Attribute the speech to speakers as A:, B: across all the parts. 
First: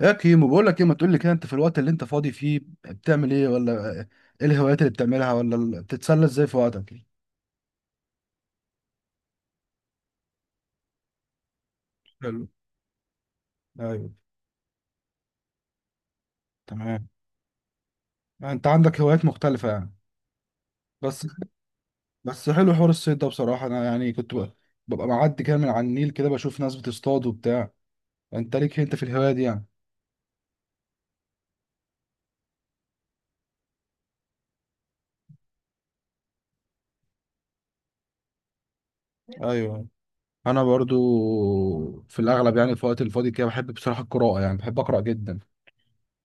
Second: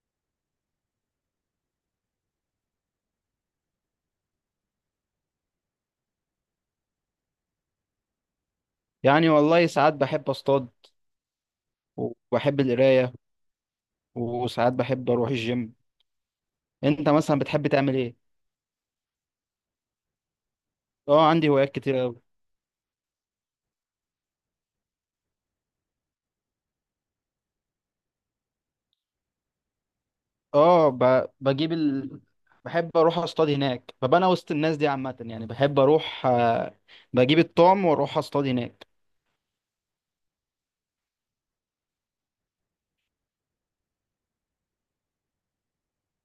A: يا كيمو بقول لك ايه؟ ما تقول لي كده، انت في الوقت اللي انت فاضي فيه بتعمل ايه ولا ايه؟ الهوايات اللي بتعملها، ولا بتتسلى ازاي في وقتك؟
B: يعني والله ساعات بحب اصطاد
A: حلو.
B: وبحب القرايه
A: ايوه.
B: وساعات بحب اروح الجيم.
A: تمام.
B: انت مثلا بتحب تعمل ايه؟
A: انت عندك هوايات مختلفة يعني؟ بس
B: اه، عندي هوايات كتير قوي.
A: بس حلو حوار الصيد ده بصراحة. انا يعني ببقى معدي كده من على النيل، كده بشوف ناس بتصطاد وبتاع. انت ليك انت في الهواية دي يعني؟
B: اه ب... بجيب ال... بحب اروح اصطاد هناك، ببقى انا وسط الناس دي عامه، يعني بحب اروح، بجيب الطعم واروح اصطاد هناك.
A: ايوه انا برضو، في الاغلب يعني في الوقت الفاضي كده بحب بصراحة القراءة، يعني بحب اقرا جدا.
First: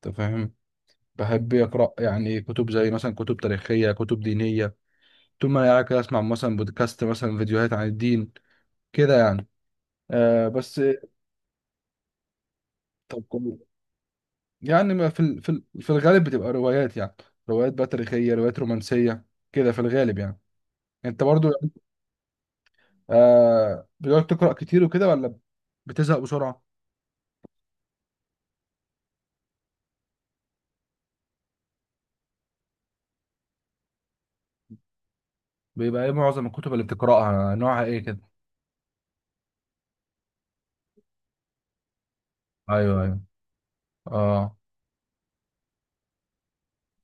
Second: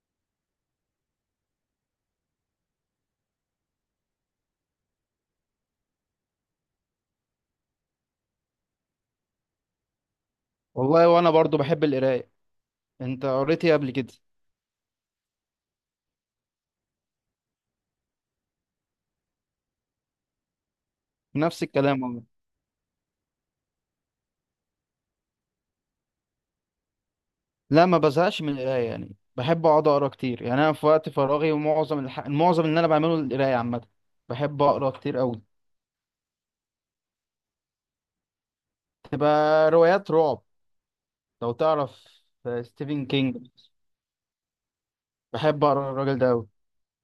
A: انت فاهم؟ بحب اقرا يعني كتب، زي مثلا كتب تاريخية، كتب دينية. طول ما انا قاعد كده اسمع مثلا بودكاست، مثلا فيديوهات عن الدين كده يعني. آه بس
B: والله وانا برضو بحب القرايه.
A: طب
B: انت
A: كويس.
B: قريت ايه قبل كده؟
A: يعني ما في ال- في ال- في الغالب بتبقى روايات يعني، روايات بقى تاريخية، روايات رومانسية، كده في الغالب يعني. انت برضو
B: نفس
A: يعني؟
B: الكلام والله.
A: بتقعد تقرأ كتير وكده ولا بتزهق بسرعة؟
B: لا، ما بزهقش من القرايه يعني، بحب اقعد اقرا كتير يعني. انا في وقت فراغي ومعظم معظم اللي انا بعمله القرايه عامه. بحب اقرا كتير قوي.
A: بيبقى ايه معظم الكتب اللي بتقرأها؟ نوعها ايه كده؟
B: تبقى روايات رعب، لو تعرف،
A: ايوه
B: ستيفن
A: ايوه.
B: كينج.
A: اه.
B: بحب اقرا الراجل ده قوي.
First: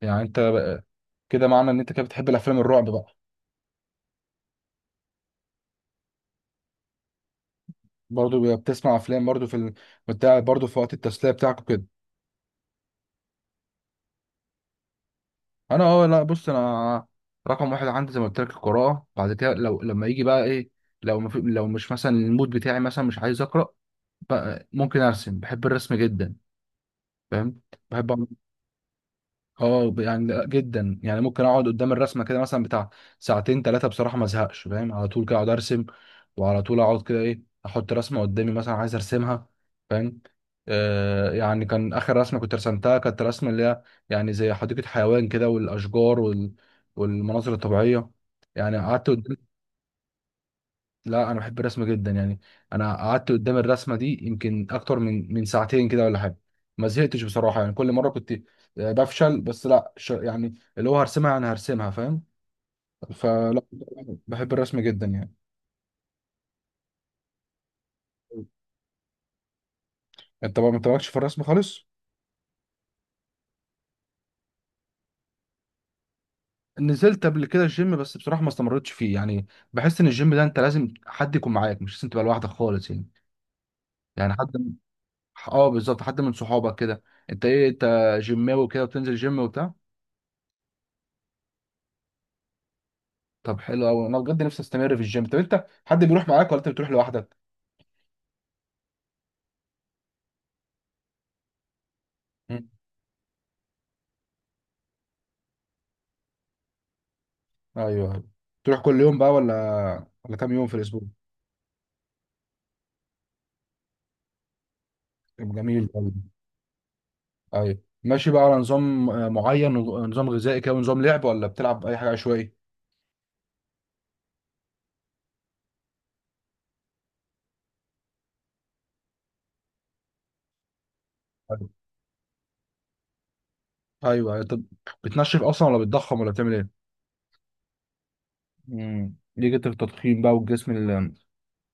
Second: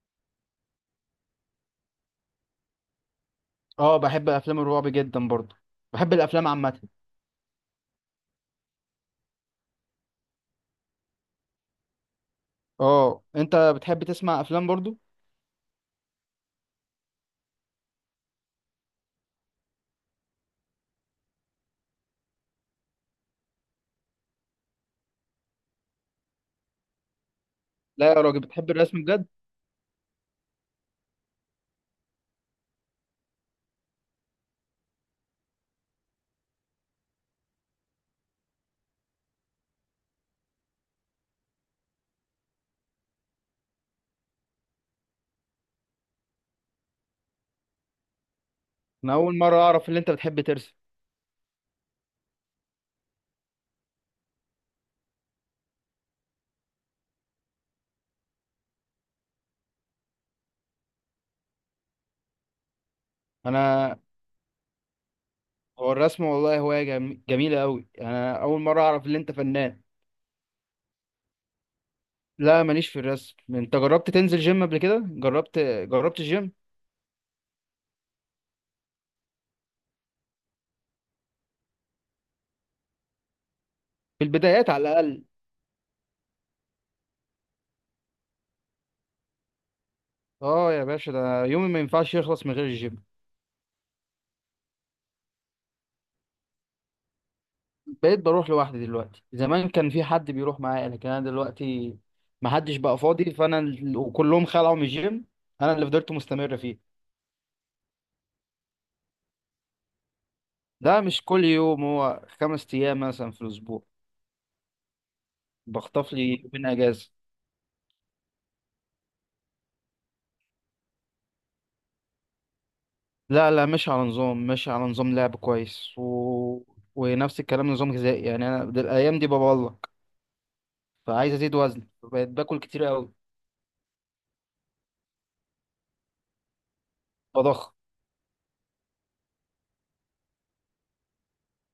A: يعني كده معنى ان انت كده بتحب الافلام الرعب بقى؟
B: اه، بحب افلام الرعب جدا برضو. بحب الافلام عامه.
A: برضو بتسمع افلام برضو بتاع، برضو في وقت التسلية بتاعك؟
B: اه، انت بتحب تسمع افلام برضو؟
A: انا اه لا، بص انا رقم واحد عندي زي ما قلت لك القراءه. بعد كده لو لما يجي بقى ايه، لو ما في لو مش مثلا المود بتاعي مثلا مش عايز اقرا، بقى ممكن ارسم. بحب الرسم جدا، فاهم؟
B: لا
A: بحب.
B: يا راجل، بتحب الرسم بجد؟
A: يعني لأ، جدا يعني، ممكن اقعد قدام الرسمه كده مثلا بتاع ساعتين ثلاثه بصراحه، ما ازهقش. فاهم؟ على طول كده اقعد ارسم، وعلى طول اقعد كده ايه، احط رسمه قدامي مثلا عايز ارسمها. فاهم؟ يعني كان اخر رسمه كنت رسمتها، كانت رسمه اللي هي يعني زي حديقه حيوان كده، والاشجار والمناظر الطبيعيه، يعني قعدت
B: انا
A: قدام.
B: اول مره اعرف ان انت بتحب ترسم.
A: لا انا بحب الرسم جدا يعني. انا قعدت قدام الرسمه دي يمكن اكتر من ساعتين كده ولا حاجه، ما زهقتش بصراحه يعني. كل مره كنت بفشل، بس لا يعني اللي هو انا هرسمها، فاهم؟ فلا،
B: انا
A: بحب الرسم جدا يعني.
B: هو الرسم والله هوايه جميله قوي. انا اول مره اعرف ان انت فنان.
A: انت بقى ما انت مالكش في الرسم خالص؟
B: لا، ماليش في الرسم. انت جربت تنزل جيم قبل كده؟ جربت الجيم؟
A: نزلت قبل كده الجيم، بس بصراحه ما استمرتش فيه يعني. بحس ان الجيم ده انت لازم حد يكون معاك، مش لازم تبقى لوحدك خالص يعني،
B: في
A: يعني
B: البدايات
A: حد.
B: على الاقل.
A: اه بالظبط، حد من صحابك كده. انت جيماوي كده وبتنزل جيم وبتاع؟
B: اه، يا باشا ده يومي ما ينفعش يخلص من غير الجيم.
A: طب حلو قوي. انا بجد نفسي استمر في الجيم. طب انت حد بيروح معاك ولا انت بتروح لوحدك؟
B: بقيت بروح لوحدي دلوقتي. زمان كان في حد بيروح معايا، لكن انا دلوقتي ما
A: مم.
B: حدش بقى فاضي، وكلهم خلعوا من الجيم. انا اللي فضلت مستمر فيه.
A: ايوه، أيوة. تروح كل يوم بقى ولا كام يوم في الاسبوع؟
B: ده مش كل يوم، هو خمس ايام مثلا في الاسبوع.
A: طب جميل قوي.
B: بخطف لي يومين اجازه.
A: ايوه، ماشي بقى على نظام معين، نظام غذائي كده ونظام لعب، ولا بتلعب اي حاجه عشوائي؟
B: لا لا، مش على نظام، لعب كويس، ونفس الكلام نظام غذائي يعني. الايام دي ببلق، فعايز ازيد
A: ايوه
B: وزن، بقيت باكل كتير قوي.
A: ايوه، أيوة. طب بتنشف اصلا ولا بتضخم ولا بتعمل ايه؟
B: بضخم.
A: ليه جت التضخيم بقى، والجسم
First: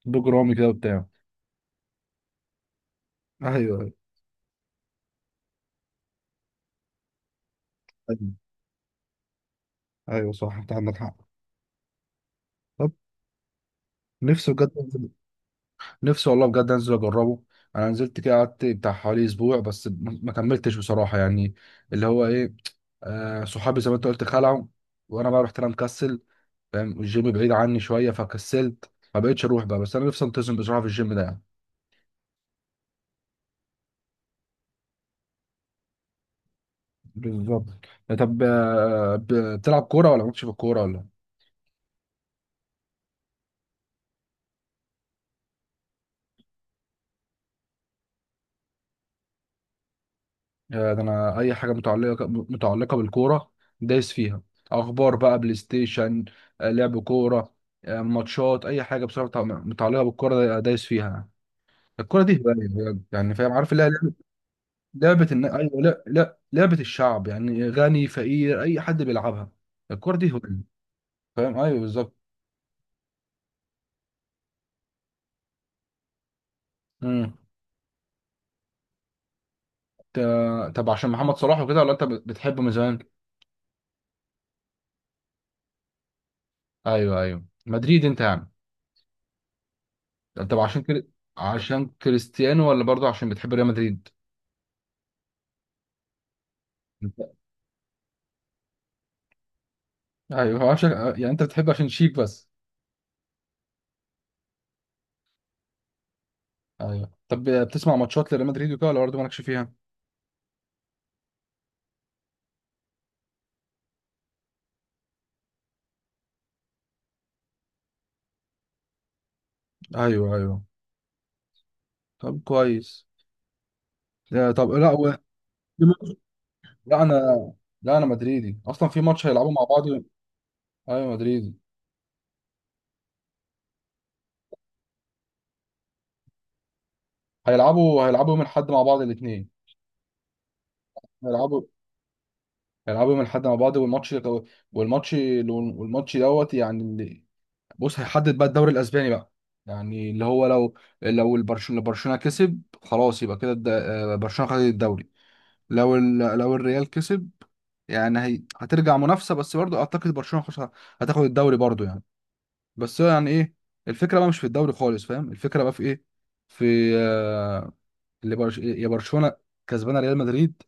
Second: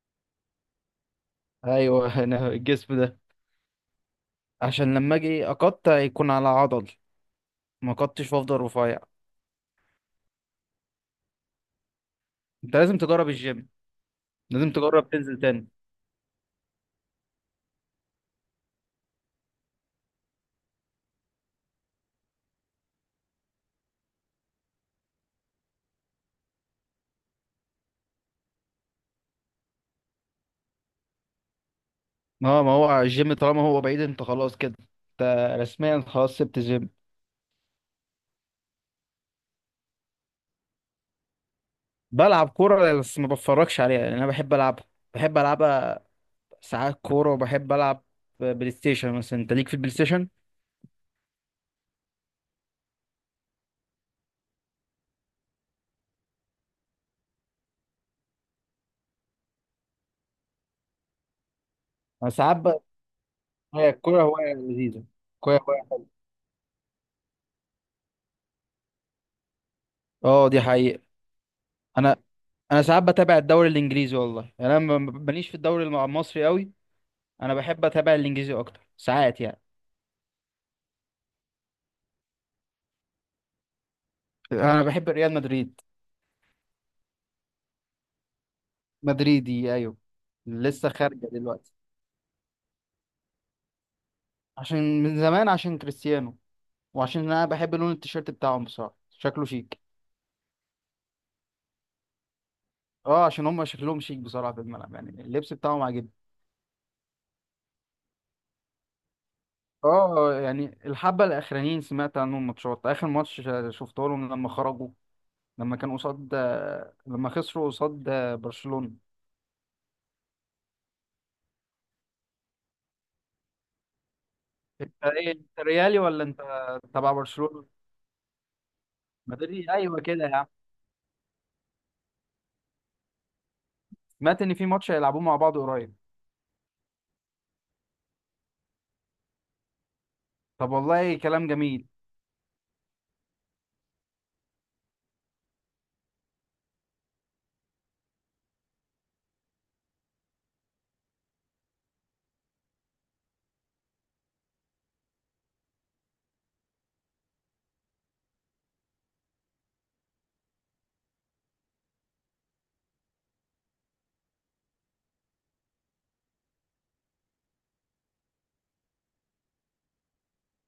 A: البجرامي كده وبتاع؟
B: ايوه انا الجسم ده
A: ايوه.
B: عشان لما اجي اقطع يكون على عضل، ما
A: ايوه
B: قطعش وافضل رفيع.
A: ايوه، صح، انت عندك حق.
B: انت
A: طب
B: لازم تجرب الجيم،
A: نفسي بجد،
B: لازم تجرب تنزل تاني.
A: نفسي والله بجد انزل اجربه. انا نزلت كده قعدت بتاع حوالي اسبوع، بس ما كملتش بصراحه يعني. اللي هو ايه، صحابي زي ما انت قلت خلعوا، وانا بقى رحت انا مكسل، فاهم؟ الجيم بعيد عني شويه، فكسلت ما بقتش اروح بقى. بس انا نفسي انتظم بصراحه في الجيم ده يعني.
B: اه، ما هو الجيم طالما هو بعيد انت خلاص كده. انت رسميا خلاص سبت الجيم.
A: بالظبط. طب بتلعب كوره ولا مالكش في الكوره ولا؟
B: بلعب كورة بس ما بتفرجش عليها لان انا بحب العبها، بحب العبها ساعات كورة، وبحب العب بلاي ستيشن مثلا. انت ليك في البلاي ستيشن؟
A: يا ده انا اي حاجه متعلقه بالكوره دايس فيها. اخبار بقى، بلاي ستيشن، لعب كوره، ماتشات، اي حاجه بصراحه متعلقه بالكوره دايس فيها. الكوره
B: انا
A: دي هوايه
B: ساعات ب...
A: بجد، يعني فاهم؟ عارف اللي هي
B: هي
A: لعبه،
B: الكورة هواية لذيذة، الكورة
A: ايوه،
B: هواية.
A: لا لا، لعبه الشعب يعني، غني فقير، اي حد بيلعبها. الكوره دي
B: اه،
A: هوايه،
B: دي حقيقة.
A: فاهم؟ ايوه بالظبط.
B: انا انا ساعات بتابع الدوري الانجليزي، والله يعني انا ماليش في الدوري المصري قوي.
A: امم
B: انا بحب اتابع الانجليزي اكتر ساعات يعني.
A: ت- طب عشان محمد صلاح وكده، ولا انت بتحبه من زمان؟
B: انا بحب ريال مدريد.
A: ايوه ايوه، مدريد، انت يعني.
B: مدريدي ايوه.
A: طب عشان
B: لسه
A: كده،
B: خارجه دلوقتي.
A: عشان كريستيانو، ولا برضه عشان بتحب ريال مدريد؟
B: عشان من زمان، عشان كريستيانو، وعشان انا بحب لون التيشيرت بتاعهم بصراحه، شكله شيك.
A: ايوه، هو عشان يعني انت بتحب عشان شيك بس؟
B: اه، عشان هم شكلهم شيك بصراحه في الملعب، يعني اللبس بتاعهم عاجبني.
A: ايوه طب بتسمع ماتشات لريال مدريد وكده، ولا برضه مالكش فيها؟
B: اه، يعني الحبه الاخرانيين سمعت عنهم ماتشات. اخر ماتش شفته لهم لما خرجوا، لما كانوا قصاد، لما خسروا قصاد برشلونه.
A: ايوه ايوه، طب كويس. آه، طب لا
B: انت
A: و...
B: ايه انت، ريالي ولا انت
A: لا
B: تبع
A: انا
B: برشلونه؟
A: لا انا مدريدي. اصلا في ماتش هيلعبوا مع
B: مدريد،
A: بعض
B: ايوه كده يا عم.
A: ايوه مدريدي.
B: سمعت ان في ماتش هيلعبوه مع بعض قريب.
A: هيلعبوا يوم الاحد مع بعض الاثنين.
B: طب والله كلام
A: هيلعبوا
B: جميل.
A: هيلعبوا يوم الاحد مع بعض، والماتش والماتش دوت يعني اللي، بص، هيحدد بقى الدوري الاسباني بقى. يعني اللي هو لو، لو برشلونه كسب، خلاص يبقى كده برشلونه خدت الدوري. لو لو الريال كسب، يعني هترجع منافسه. بس برضو اعتقد برشلونه هتاخد الدوري برضو يعني. بس هو يعني ايه، الفكره بقى مش في الدوري خالص، فاهم؟ الفكره بقى في ايه، في آه، اللي يا برشلونه كسبانه ريال مدريد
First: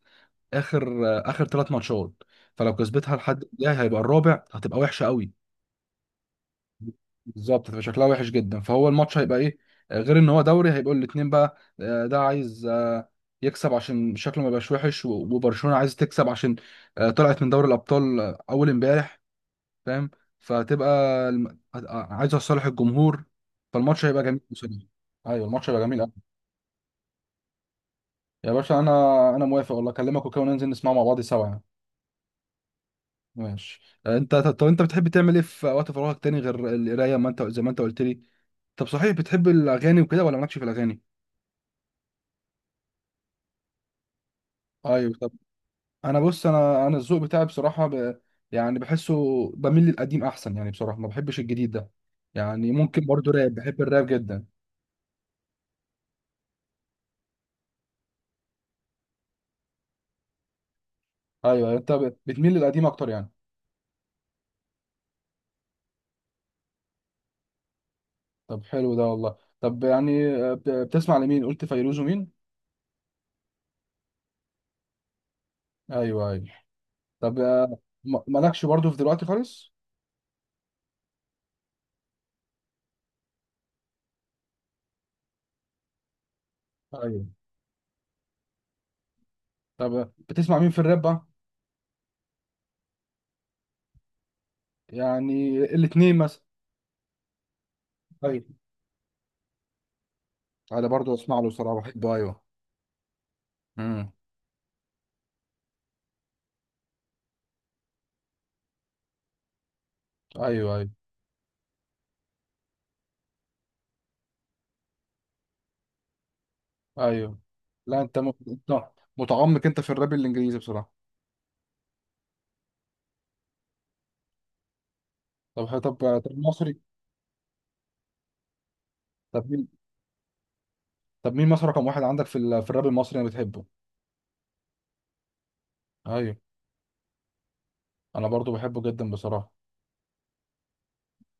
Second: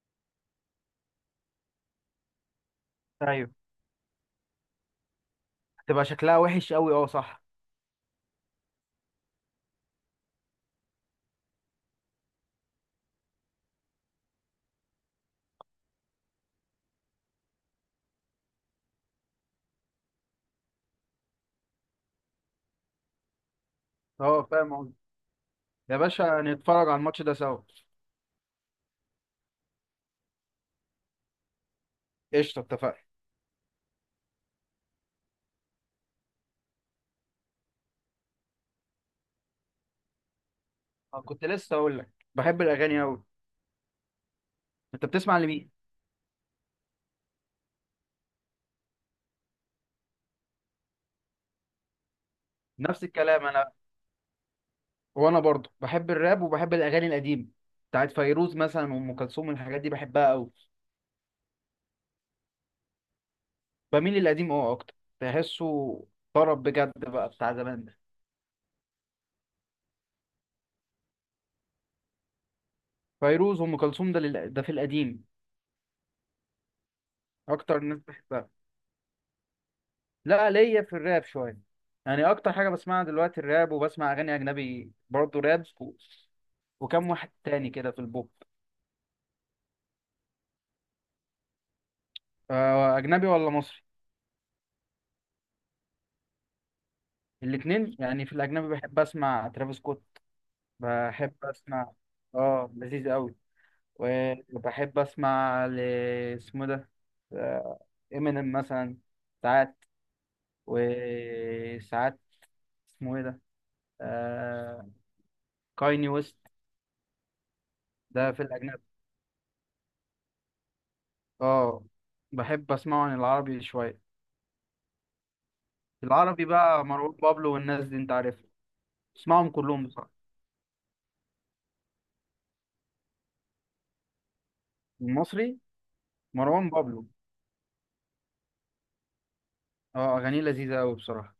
A: اخر، اخر ثلاث ماتشات. فلو كسبتها لحد
B: ايوه،
A: الجاي، هيبقى الرابع، هتبقى وحشه قوي.
B: تبقى شكلها وحش قوي، اه صح.
A: بالظبط، هتبقى شكلها وحش جدا. فهو الماتش هيبقى ايه، غير ان هو دوري، هيبقوا الاتنين بقى، ده عايز يكسب عشان شكله ما يبقاش وحش، وبرشلونة عايز تكسب عشان طلعت من دوري الابطال اول امبارح، فاهم؟ فهتبقى عايزه لصالح الجمهور، فالماتش هيبقى جميل
B: اه، فاهم
A: بصراحة.
B: قصدي.
A: ايوه الماتش هيبقى
B: يا
A: جميل قوي.
B: باشا نتفرج على الماتش ده سوا.
A: يا باشا انا، انا موافق والله، اكلمك وكده وننزل نسمعه مع بعض سوا يعني.
B: قشطة، اتفقنا.
A: ماشي. آه، انت طب انت بتحب تعمل ايه في وقت فراغك تاني غير القرايه، ما انت زي ما انت قلت لي؟ طب صحيح بتحب الاغاني وكده ولا مالكش في الاغاني؟
B: أنا كنت لسه أقول لك، بحب الأغاني أوي. أنت
A: ايوه. طب
B: بتسمع لمين؟
A: انا بص، انا الذوق بتاعي بصراحه يعني بحسه بميل للقديم احسن يعني، بصراحه ما بحبش الجديد ده يعني.
B: نفس
A: ممكن برضو
B: الكلام
A: راب،
B: أنا.
A: بحب الراب جدا.
B: وأنا برضه بحب الراب، وبحب الأغاني القديمة بتاعت فيروز مثلا وأم كلثوم، الحاجات دي بحبها أوي.
A: ايوه، يعني انت بتميل للقديم اكتر يعني.
B: بميل للقديم أكتر، بحسه طرب بجد بقى، بتاع زمان ده.
A: طب حلو ده والله. طب يعني بتسمع لمين؟ قلت فيروز ومين؟
B: فيروز وأم كلثوم، ده في القديم.
A: ايوه ايوه، طب
B: أكتر ناس بحبها.
A: مالكش برضو في دلوقتي خالص؟
B: لا، ليا في الراب شوية يعني. أكتر حاجة بسمعها دلوقتي الراب، وبسمع أغاني أجنبي برضه راب وكم
A: ايوه
B: واحد تاني كده في البوب.
A: طب بتسمع مين في الراب بقى؟
B: أجنبي ولا مصري؟
A: يعني الاتنين مثلا.
B: الاتنين يعني. في
A: ايوه
B: الأجنبي بحب أسمع ترافيس سكوت.
A: انا برضو
B: بحب
A: اسمع له صراحه،
B: أسمع،
A: بحبه ايوه.
B: لذيذ أوي.
A: امم
B: وبحب أسمع اسمه ده، إمينيم مثلا. ساعات
A: ايوه ايوه.
B: وساعات، اسمه إيه ده، آه... كايني ويست.
A: ايوه لا انت
B: ده في
A: أنت
B: الأجنبي.
A: متعمق انت في الراب الانجليزي بصراحه.
B: آه بحب أسمعه عن العربي شوية.
A: طب، طب
B: العربي
A: مصري.
B: بقى مروان بابلو والناس دي، انت عارفها.
A: طب
B: اسمعهم
A: مين؟
B: كلهم بصراحة.
A: طب مين مصر رقم واحد عندك في الراب المصري، انا بتحبه؟
B: المصري
A: ايوه.
B: مروان بابلو.
A: انا برضو بحبه جدا بصراحه.
B: اه، اغانيه لذيذة قوي بصراحة.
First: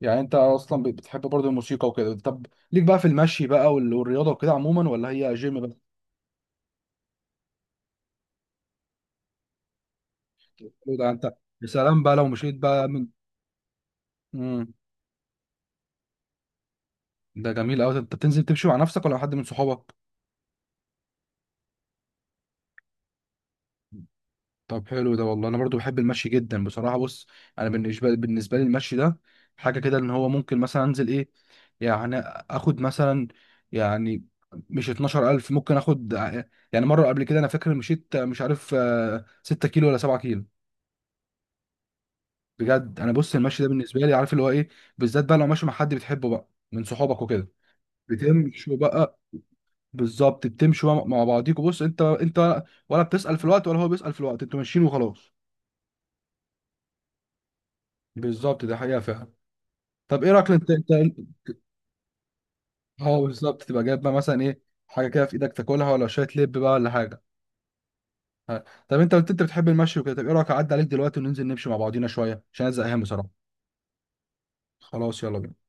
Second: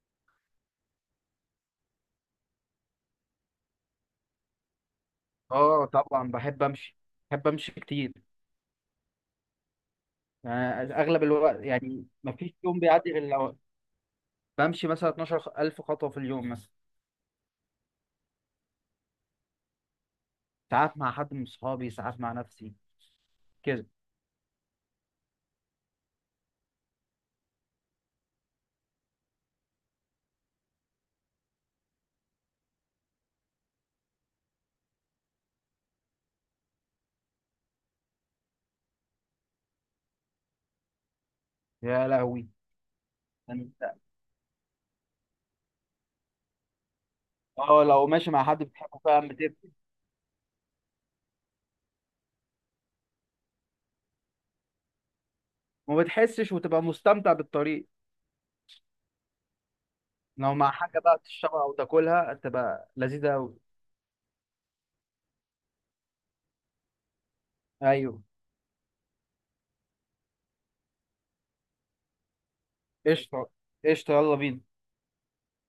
A: يعني انت اصلا بتحب برضو الموسيقى وكده. طب ليك بقى في المشي بقى، والرياضه وكده عموما، ولا هي جيم بقى؟
B: اه طبعا، بحب امشي كتير، يعني
A: ده
B: اغلب
A: انت،
B: الوقت.
A: يا سلام
B: يعني
A: بقى لو
B: ما فيش
A: مشيت
B: يوم
A: بقى من،
B: بيعدي غير لو
A: امم
B: بمشي مثلا 12,000 خطوة في اليوم مثلا.
A: ده جميل قوي. انت بتنزل تمشي مع نفسك، ولا مع حد من صحابك؟
B: ساعات مع حد من صحابي، ساعات مع نفسي كده.
A: طب حلو ده والله. انا برضو بحب المشي جدا بصراحه. بص انا، بالنسبه لي المشي ده حاجه كده، ان هو ممكن مثلا انزل ايه يعني، اخد مثلا يعني، مش 12,000، ممكن اخد يعني مره قبل كده، انا فاكر مشيت مش عارف 6 كيلو ولا 7 كيلو.
B: يا لهوي!
A: بجد، انا بص المشي ده
B: انت
A: بالنسبه لي عارف اللي هو ايه، بالذات بقى لو ماشي مع حد بتحبه بقى من صحابك وكده،
B: اه لو ماشي مع حد
A: بتمشوا
B: بتحبه
A: بقى،
B: فعلا بتبكي،
A: بالظبط. بتمشوا مع بعضيكوا، بص انت انت، ولا بتسأل في الوقت، ولا هو بيسأل في الوقت، انتوا ماشيين وخلاص.
B: وما بتحسش وتبقى مستمتع بالطريق.
A: بالظبط، ده حقيقه فعلا. طب ايه رايك
B: لو مع
A: انت
B: حاجة بقى
A: انت،
B: تشربها او تاكلها تبقى
A: اه
B: لذيذة قوي.
A: بالظبط، تبقى جايب بقى مثلا ايه، حاجه كده في ايدك تاكلها، ولا شويه لب بقى، ولا حاجه.
B: ايوه.
A: ها. طب انت قلت انت بتحب المشي وكده، طب ايه رايك اعدي عليك دلوقتي وننزل نمشي مع بعضينا شويه، عشان انا زهقان بصراحه؟
B: قشطة، قشطة، يلا بينا.
A: خلاص يلا بينا.